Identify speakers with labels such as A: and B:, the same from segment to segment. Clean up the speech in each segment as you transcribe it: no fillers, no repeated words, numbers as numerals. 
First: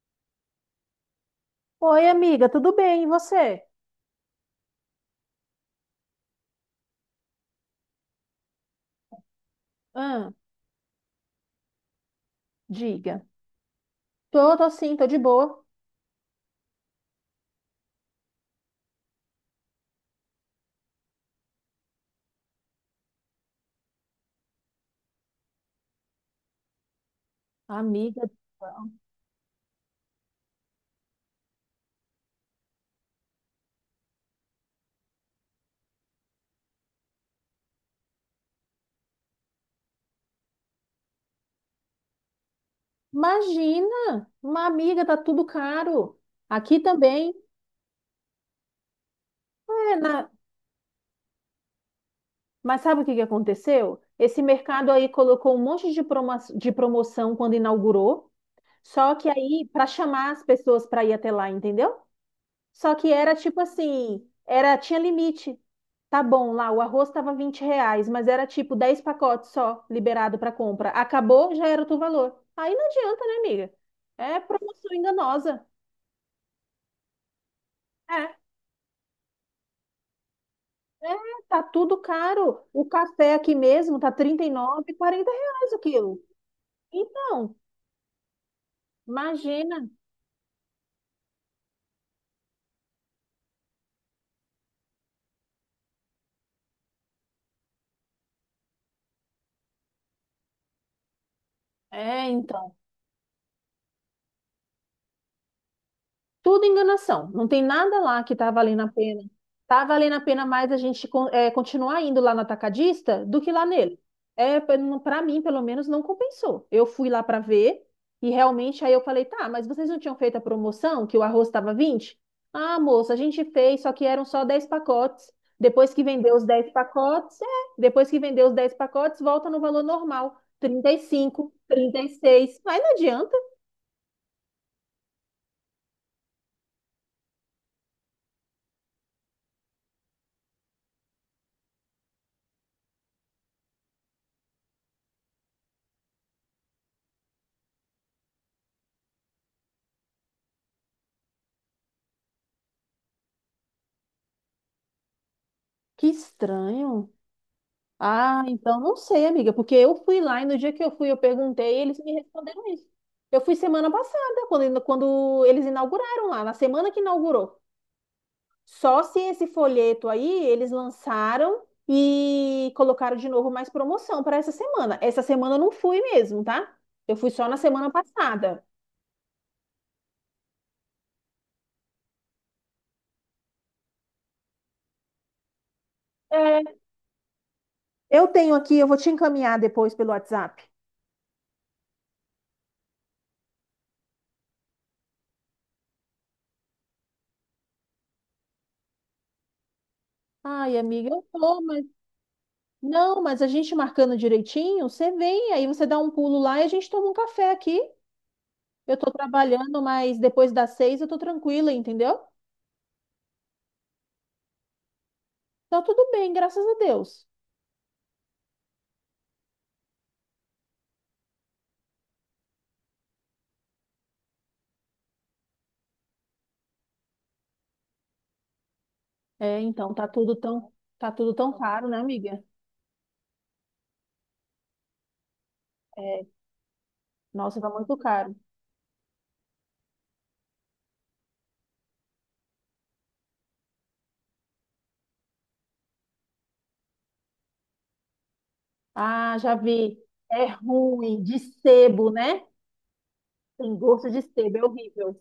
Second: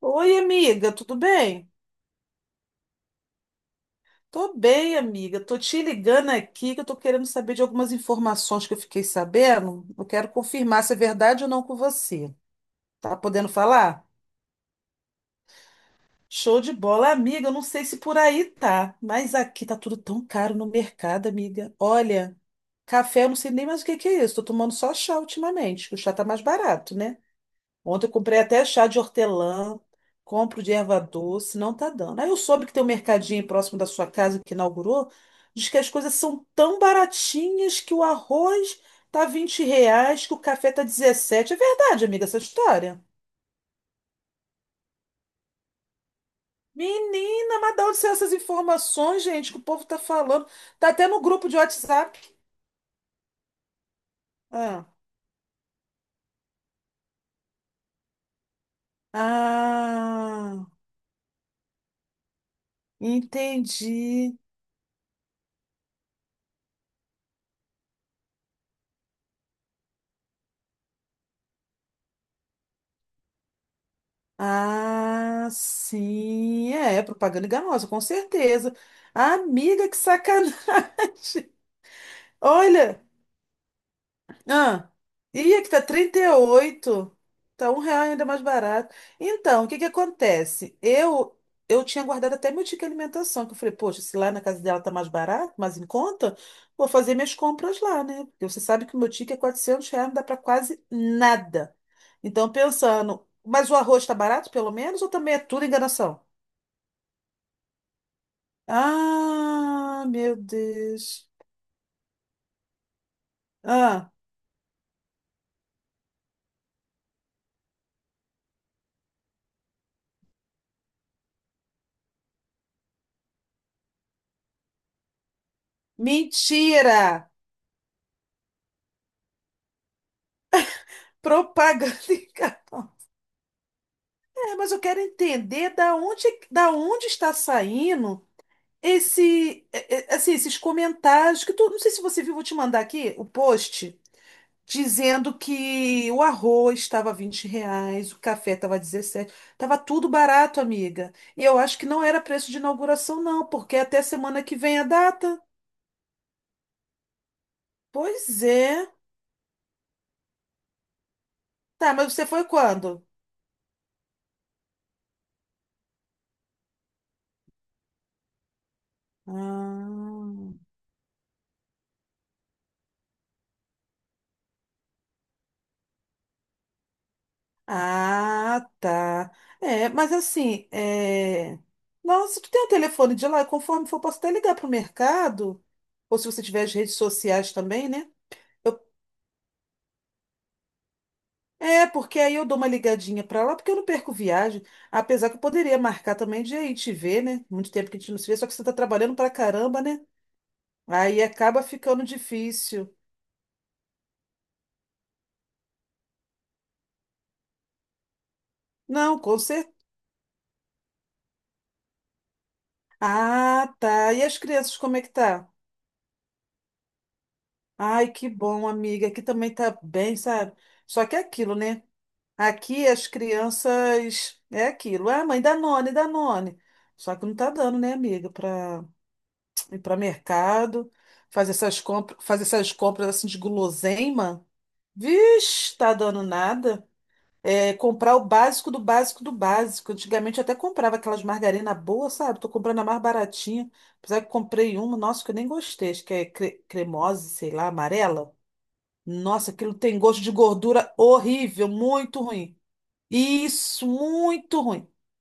A: Oi, amiga, tudo bem?
B: Oi, amiga, tudo bem? E você?
A: Tô bem, amiga. Tô te ligando aqui que eu tô querendo saber de algumas informações que eu fiquei sabendo. Eu quero
B: Ah,
A: confirmar se é verdade ou não com você. Tá
B: diga.
A: podendo falar?
B: Tô sim, tô de boa.
A: Show de bola, amiga. Eu não sei se por aí tá, mas aqui tá tudo tão caro no mercado, amiga. Olha, café eu não sei nem mais o que que é isso. Tô tomando só chá ultimamente, que o chá tá mais barato, né? Ontem eu
B: Amiga, do
A: comprei até chá
B: céu.
A: de hortelã, compro de erva doce, não tá dando. Aí eu soube que tem um mercadinho próximo da sua casa que inaugurou, diz que as coisas são tão baratinhas que o arroz tá R$ 20, que o café tá 17. É verdade, amiga, essa história?
B: Imagina! Uma amiga, tá tudo caro. Aqui também.
A: Menina, mas de onde são essas informações, gente, que o povo
B: É,
A: tá
B: na-
A: falando? Tá até no grupo de WhatsApp.
B: Mas sabe o que que aconteceu? Esse
A: Ah,
B: mercado aí colocou um monte de promoção quando inaugurou, só que aí, para chamar as
A: ah,
B: pessoas para ir até lá, entendeu? Só que era tipo assim,
A: entendi.
B: era tinha limite. Tá bom, lá o arroz estava R$ 20, mas era tipo 10 pacotes só liberado para compra. Acabou, já era o teu valor. Aí não adianta, né, amiga? É promoção
A: Ah,
B: enganosa.
A: sim, é, propaganda enganosa, com
B: É,
A: certeza. Amiga, que sacanagem.
B: é, tá tudo caro. O
A: Olha,
B: café aqui mesmo tá trinta e
A: ah,
B: nove 40
A: ia que
B: reais o
A: tá trinta
B: quilo.
A: e oito
B: Então,
A: tá R$ 1 ainda mais barato. Então, o
B: imagina.
A: que que acontece? Eu tinha guardado até meu ticket de alimentação, que eu falei, poxa, se lá na casa dela tá mais barato, mais em conta, vou fazer minhas compras lá, né? Porque você sabe que o meu ticket é R$ 400, não dá pra quase nada.
B: É,
A: Então, pensando, mas o arroz tá barato, pelo menos, ou também é tudo enganação?
B: tudo enganação. Não tem nada lá que tá valendo a pena. Tá
A: Ah,
B: valendo a
A: meu
B: pena mais a gente
A: Deus.
B: continuar indo lá no atacadista do que lá nele.
A: Ah,
B: É, para mim, pelo menos, não compensou. Eu fui lá para ver e realmente aí eu falei, tá, mas vocês não tinham feito a promoção que o arroz estava 20. Ah, moça, a gente fez, só que eram só 10 pacotes. Depois que vendeu os 10
A: mentira!
B: pacotes, depois que vendeu os 10 pacotes, volta no valor normal, trinta trinta e cinco
A: Propaganda
B: trinta e
A: em
B: seis Mas
A: cartão.
B: não adianta.
A: É, mas eu quero entender da onde está saindo esse, assim, esses comentários que tu, não sei se você viu, vou te mandar aqui o post dizendo que o arroz estava R$ 20, o café estava 17, estava tudo barato, amiga. E eu acho que não era preço de inauguração, não, porque até semana que vem a data.
B: Que estranho. Ah,
A: Pois
B: então
A: é.
B: não sei, amiga, porque eu fui lá e no dia que eu fui eu perguntei e
A: Tá,
B: eles me
A: mas você foi
B: responderam isso.
A: quando?
B: Eu fui semana passada, quando eles inauguraram lá, na semana que inaugurou. Só se esse folheto aí
A: Ah,
B: eles lançaram e colocaram de novo mais promoção para essa semana. Essa semana eu não fui mesmo, tá? Eu fui só na semana passada.
A: ah, tá. É, mas assim, Nossa, tu tem o telefone de lá, e conforme for, posso até ligar pro mercado, ou se você tiver as
B: É.
A: redes sociais também, né?
B: Eu tenho aqui,
A: Eu-
B: eu vou te encaminhar depois pelo WhatsApp.
A: É, porque aí eu dou uma ligadinha pra lá, porque eu não perco viagem, apesar que eu poderia marcar também de ir te ver, né? Muito tempo que a gente não se vê, só que você tá trabalhando pra caramba, né?
B: Ai, amiga, eu
A: Aí
B: tô,
A: acaba
B: mas.
A: ficando difícil.
B: Não, mas a gente marcando direitinho, você vem, aí você dá um pulo lá e a gente toma um café aqui. Eu tô
A: Não, com certeza.
B: trabalhando, mas depois das seis eu tô tranquila, entendeu?
A: Ah, tá. E as crianças, como é que tá?
B: Tá tudo bem, graças a Deus.
A: Ai, que bom, amiga. Aqui também tá bem, sabe? Só que é aquilo, né? Aqui as crianças é aquilo. Ah, mãe, Danone, Danone. Só que não tá dando, né, amiga, para
B: É,
A: ir
B: então,
A: para mercado,
B: tá tudo tão caro, né, amiga?
A: fazer essas compras assim de guloseima. Vixe, tá dando
B: É,
A: nada.
B: nossa, tá
A: É,
B: muito
A: comprar o
B: caro.
A: básico do básico do básico. Antigamente eu até comprava aquelas margarina boa, sabe? Tô comprando a mais baratinha. Apesar que comprei uma, nossa, que eu nem gostei, acho que é cremosa, sei lá, amarela.
B: Ah,
A: Nossa,
B: já
A: aquilo tem
B: vi.
A: gosto de
B: É
A: gordura
B: ruim, de
A: horrível,
B: sebo,
A: muito
B: né?
A: ruim.
B: Tem
A: Isso,
B: gosto de sebo,
A: muito
B: é
A: ruim.
B: horrível.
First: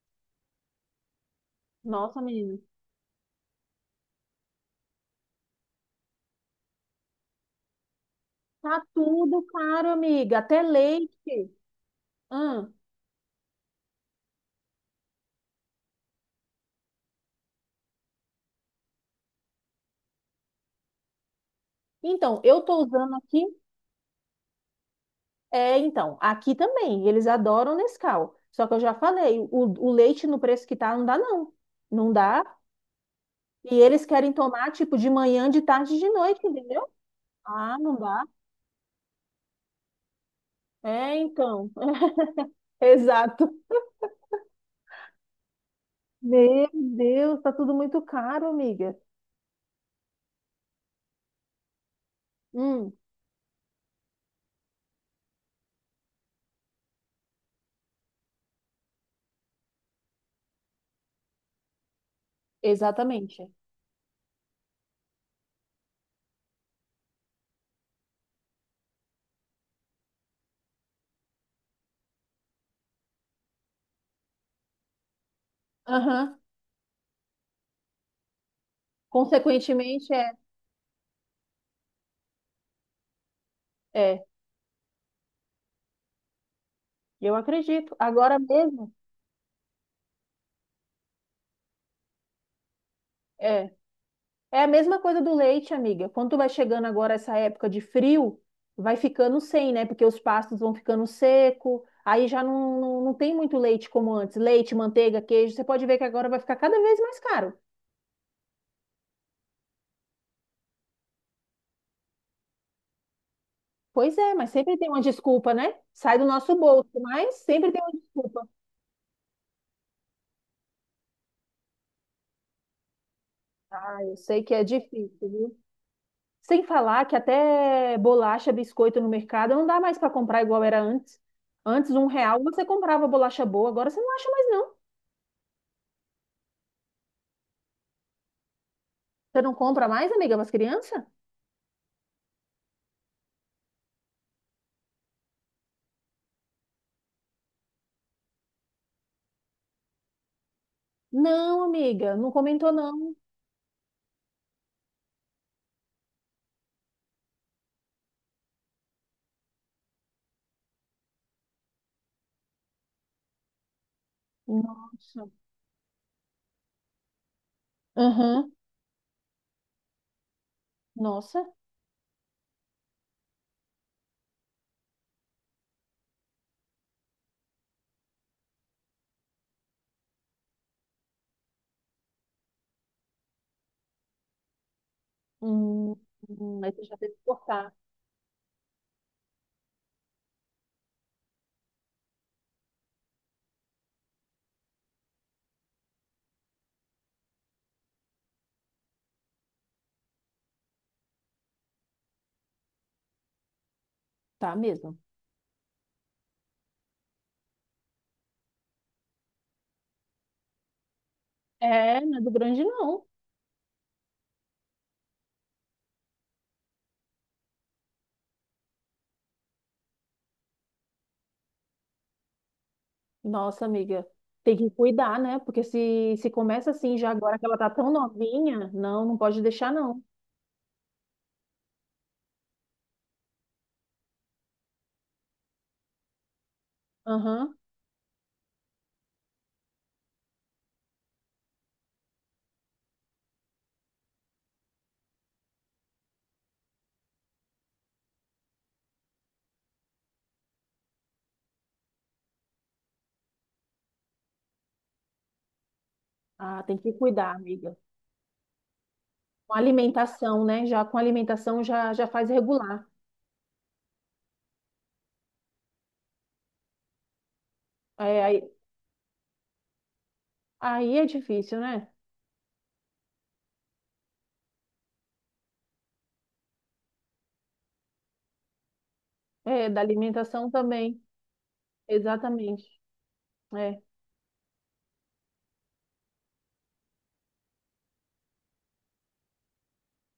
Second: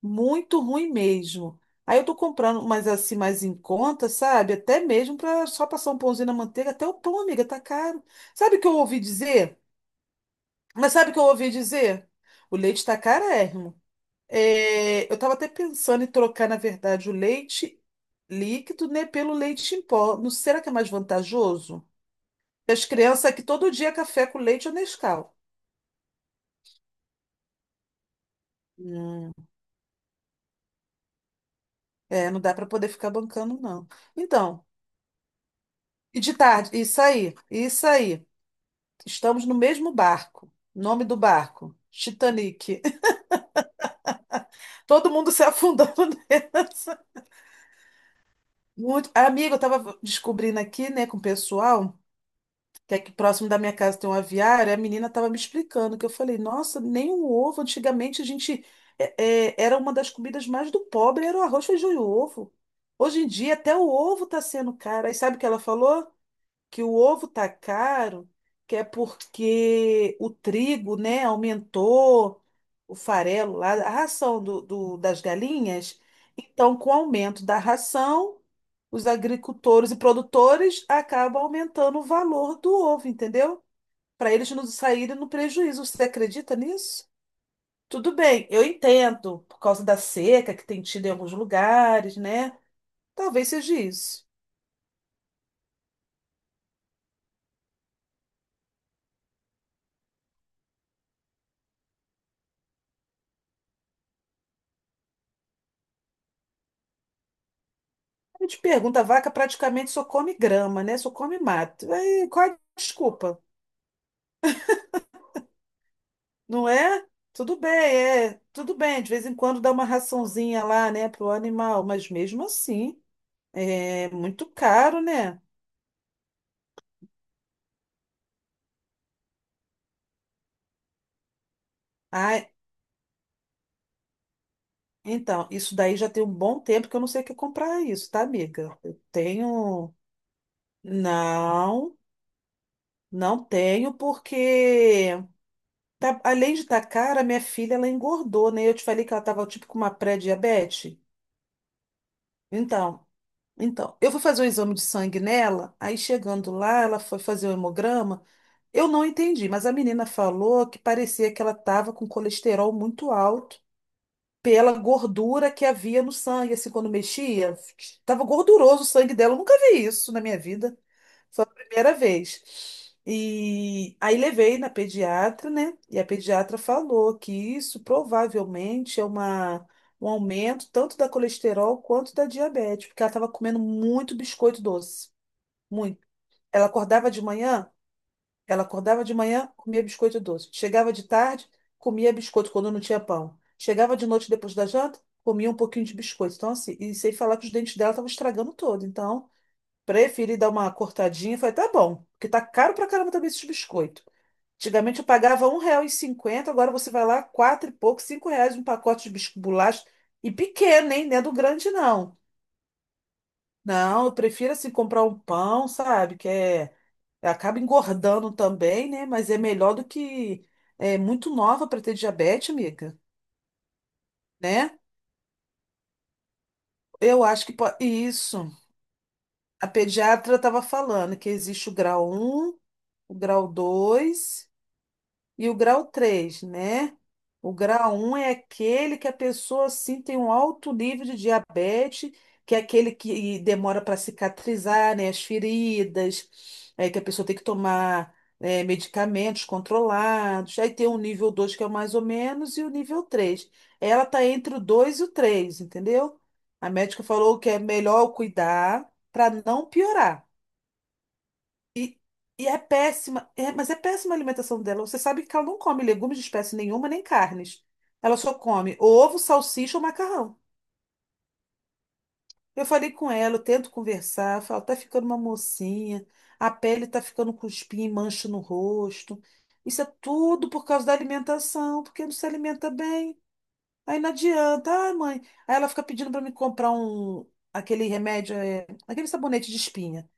A: Muito ruim mesmo. Aí eu tô
B: Nossa, menina.
A: comprando mas assim, mais em conta, sabe? Até mesmo para só passar um pãozinho na manteiga, até o pão, amiga, tá caro. Sabe o que eu
B: Tá
A: ouvi
B: tudo
A: dizer?
B: caro, amiga. Até
A: Mas sabe o que eu ouvi
B: leite.
A: dizer? O
B: Hum.
A: leite tá carérrimo. É, eu tava até pensando em trocar, na verdade, o leite líquido, né, pelo leite em pó. Não será que é mais vantajoso?
B: Então, eu tô
A: As
B: usando
A: crianças
B: aqui.
A: aqui todo dia é café com leite ou Nescau.
B: É, então, aqui também, eles adoram Nescau. Só que eu já
A: Hum.
B: falei, o leite no preço que tá, não dá, não. Não
A: É, não
B: dá.
A: dá para poder ficar bancando,
B: E
A: não.
B: eles querem
A: Então,
B: tomar, tipo, de manhã, de tarde, e de
A: e de
B: noite,
A: tarde?
B: entendeu?
A: Isso aí,
B: Ah,
A: isso
B: não dá.
A: aí. Estamos no mesmo barco. Nome
B: É,
A: do
B: então.
A: barco: Titanic.
B: Exato.
A: Todo mundo se afundando
B: Meu
A: nessa.
B: Deus, tá tudo muito caro, amiga.
A: Muito. Amiga, eu tava descobrindo aqui, né, com o pessoal,
B: Hum,
A: que aqui próximo da minha casa tem um aviário, e a menina tava me explicando, que eu falei, nossa, nem um ovo. Antigamente a gente, é, era uma das comidas mais do pobre, era o arroz, feijão e ovo. Hoje em
B: exatamente.
A: dia, até o ovo tá sendo caro. Aí sabe o que ela falou? Que o ovo tá caro, que é porque o trigo, né, aumentou o farelo lá, a ração das galinhas.
B: Aham.
A: Então, com o aumento da ração, os agricultores e
B: Consequentemente, é.
A: produtores acabam aumentando o valor do ovo, entendeu?
B: É,
A: Para eles não saírem no prejuízo. Você acredita nisso?
B: eu acredito.
A: Tudo
B: Agora
A: bem, eu
B: mesmo,
A: entendo, por causa da seca que tem tido em alguns lugares, né? Talvez
B: é.
A: seja isso.
B: É a mesma coisa do leite, amiga. Quando tu vai chegando agora essa época de frio, vai ficando sem, né? Porque os pastos vão ficando seco, aí já não tem muito leite como antes. Leite, manteiga, queijo. Você pode ver que agora vai ficar cada vez mais caro.
A: A gente pergunta, a vaca praticamente só come grama, né? Só come mato. Aí, qual é a desculpa?
B: Pois é, mas sempre tem uma desculpa, né? Sai do nosso
A: Não
B: bolso,
A: é?
B: mas
A: Tudo
B: sempre
A: bem,
B: tem uma
A: é.
B: desculpa.
A: Tudo bem, de vez em quando dá uma raçãozinha lá, né, pro animal, mas mesmo assim,
B: Ah,
A: é
B: eu sei
A: muito
B: que é
A: caro,
B: difícil,
A: né?
B: viu? Sem falar que até bolacha, biscoito no mercado não dá mais para comprar igual era antes. Antes, R$ 1
A: Ah,
B: você comprava bolacha boa, agora você não acha mais não.
A: então, isso daí já tem um bom tempo que eu não sei o que comprar isso, tá, amiga? Eu
B: Você não compra
A: tenho.
B: mais, amiga, para as crianças?
A: Não, não tenho, porque além de estar cara, minha filha, ela engordou, né? Eu te falei que ela tava tipo com uma pré-diabetes.
B: Não, amiga, não comentou
A: Então,
B: não.
A: Eu fui fazer um exame de sangue nela, aí chegando lá, ela foi fazer o hemograma. Eu não entendi, mas a menina falou que parecia que ela estava com colesterol muito alto pela
B: Nossa.
A: gordura que havia no sangue, assim, quando mexia, estava
B: Aham.
A: gorduroso o sangue dela. Eu nunca vi isso na minha vida. Foi
B: Nossa.
A: a primeira vez. E aí levei na pediatra, né? E a pediatra falou que isso provavelmente é um aumento tanto da colesterol quanto da diabetes, porque ela estava comendo muito biscoito doce,
B: Hum,
A: muito. Ela
B: aí você já
A: acordava
B: teve que
A: de manhã,
B: cortar.
A: comia biscoito doce. Chegava de tarde, comia biscoito quando não tinha pão. Chegava de noite depois da janta, comia um pouquinho de biscoito. Então, assim, e sem falar que os dentes dela estavam estragando todo. Então, preferi dar uma cortadinha. Falei, tá bom, porque tá caro pra caramba também esses biscoitos.
B: Tá mesmo.
A: Antigamente eu pagava R$ 1,50, agora você vai lá, quatro e pouco, R$ 5 um pacote de bisco bolacha. E pequeno, hein? Não é do grande,
B: É,
A: não.
B: não é do grande não.
A: Não, eu prefiro assim comprar um pão, sabe? Que é. Acaba engordando também, né? Mas é melhor do que. É muito nova para ter diabetes, amiga,
B: Nossa, amiga, tem que
A: né?
B: cuidar, né? Porque se começa assim já
A: Eu
B: agora que
A: acho que
B: ela tá
A: pode.
B: tão
A: Isso.
B: novinha, não, não pode
A: A
B: deixar não.
A: pediatra estava falando que existe o grau um, o grau dois, e o grau 3, né? O
B: Aham.
A: grau um é aquele que a pessoa assim tem um alto nível de diabetes, que é aquele que demora para cicatrizar, né? As feridas, é, que a pessoa tem que tomar, é, medicamentos controlados. Aí tem o nível dois, que é o mais ou menos, e o nível 3. Ela está entre o 2 e o 3, entendeu?
B: Ah,
A: A
B: tem que
A: médica
B: cuidar,
A: falou que é
B: amiga.
A: melhor eu cuidar para
B: Com
A: não piorar.
B: alimentação, né? Já com alimentação já,
A: E,
B: já faz
A: e é
B: regular.
A: péssima, mas é péssima a alimentação dela. Você sabe que ela não come legumes de espécie nenhuma, nem carnes. Ela
B: É,
A: só
B: aí,
A: come ovo, salsicha ou macarrão.
B: aí é difícil, né?
A: Eu falei com ela, eu tento conversar, falo, tá ficando uma mocinha, a pele tá ficando com espinha e mancha no rosto.
B: É, da
A: Isso é
B: alimentação
A: tudo por causa da
B: também.
A: alimentação, porque não se
B: Exatamente.
A: alimenta bem.
B: É.
A: Aí não adianta, ai, mãe. Aí ela fica pedindo para me comprar aquele remédio, aquele sabonete de espinha.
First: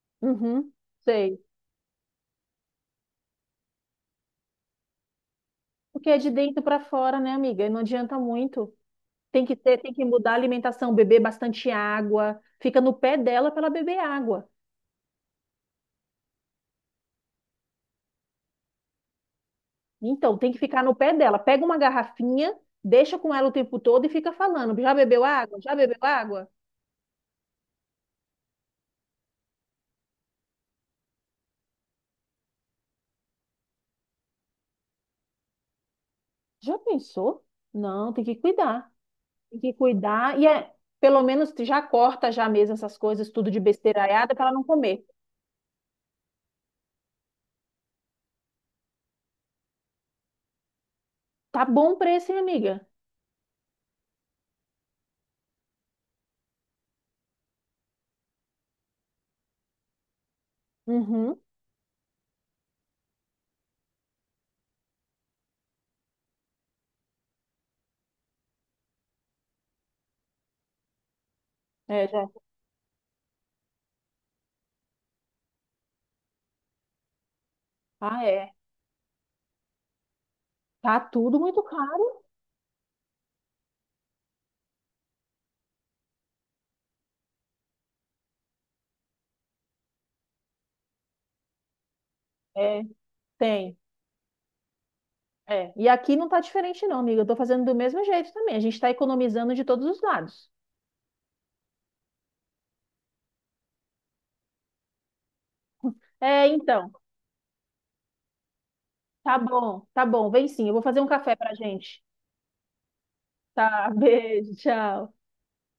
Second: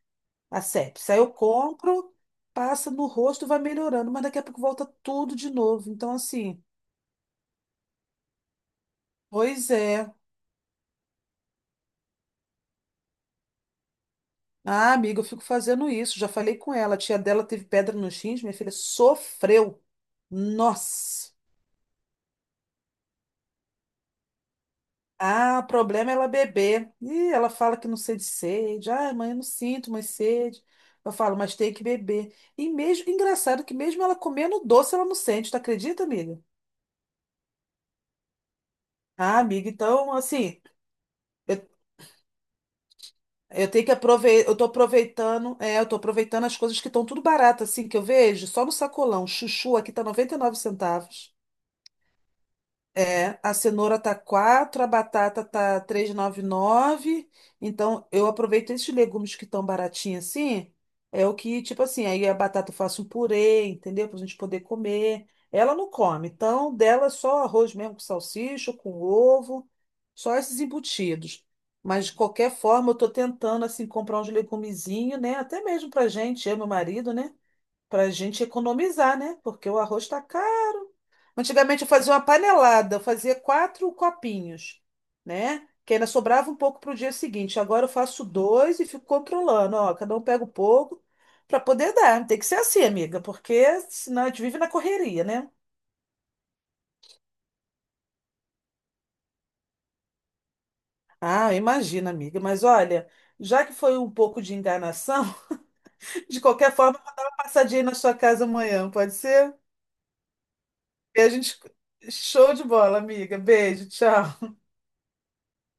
A: A
B: Uhum.
A: sepse. Aí eu
B: Sei.
A: compro, passa no rosto, vai melhorando, mas daqui a pouco volta tudo de novo.
B: Porque
A: Então,
B: é de dentro
A: assim,
B: para fora, né, amiga? E não adianta muito.
A: pois
B: Tem que
A: é.
B: mudar a alimentação, beber bastante água. Fica no pé dela para ela beber água.
A: Ah, amiga, eu fico fazendo isso. Já falei com ela. A tia dela teve pedra nos rins, minha filha sofreu.
B: Então, tem que ficar no pé
A: Nossa.
B: dela. Pega uma garrafinha, deixa com ela o tempo todo e fica falando. Já bebeu água?
A: Ah, o
B: Já bebeu
A: problema é ela
B: água?
A: beber. Ih, ela fala que não sente sede. Ah, mãe, eu não sinto mais sede. Eu falo, mas tem que beber. E mesmo, engraçado que mesmo ela comendo doce, ela não sente, tu acredita, amiga?
B: Já pensou? Não, tem que cuidar.
A: Ah,
B: Tem
A: amiga,
B: que
A: então,
B: cuidar. E
A: assim.
B: é, pelo menos
A: eu
B: já corta já mesmo essas coisas, tudo de
A: Eu tenho que
B: besteiraiada para
A: aproveitar,
B: ela não comer.
A: eu tô aproveitando as coisas que estão tudo barato, assim, que eu vejo, só no sacolão. Chuchu aqui tá 99 centavos.
B: Tá bom preço, hein, amiga?
A: É, a cenoura tá quatro, a batata tá 3,99. Então, eu aproveito esses legumes que estão baratinhos assim. É o
B: Uhum.
A: que, tipo assim, aí a batata eu faço um purê, entendeu? Pra gente poder comer. Ela não come, então dela é só arroz mesmo com salsicha, com ovo, só esses embutidos.
B: É,
A: Mas de
B: já.
A: qualquer forma, eu tô tentando assim comprar uns legumezinhos, né? Até mesmo pra gente, eu e meu marido, né? Pra
B: Ah,
A: gente
B: é.
A: economizar, né? Porque o arroz tá caro.
B: Tá tudo muito
A: Antigamente eu fazia uma
B: caro.
A: panelada, eu fazia quatro copinhos, né? Que ainda sobrava um pouco para o dia seguinte. Agora eu faço dois e fico controlando, ó, cada um pega um pouco para poder dar. Tem que ser
B: É,
A: assim, amiga,
B: tem.
A: porque senão a gente vive na correria, né?
B: É. E aqui não tá diferente, não, amiga. Eu tô fazendo do mesmo jeito também. A gente tá economizando de todos os lados.
A: Ah, imagina, amiga. Mas olha, já que foi um pouco de enganação, de
B: É,
A: qualquer
B: então.
A: forma, eu vou dar uma passadinha aí na sua casa amanhã, pode
B: Tá
A: ser?
B: bom, tá bom. Vem sim. Eu vou fazer um
A: E a
B: café pra
A: gente.
B: gente.
A: Show de bola, amiga. Beijo,
B: Tá,
A: tchau.
B: beijo, tchau.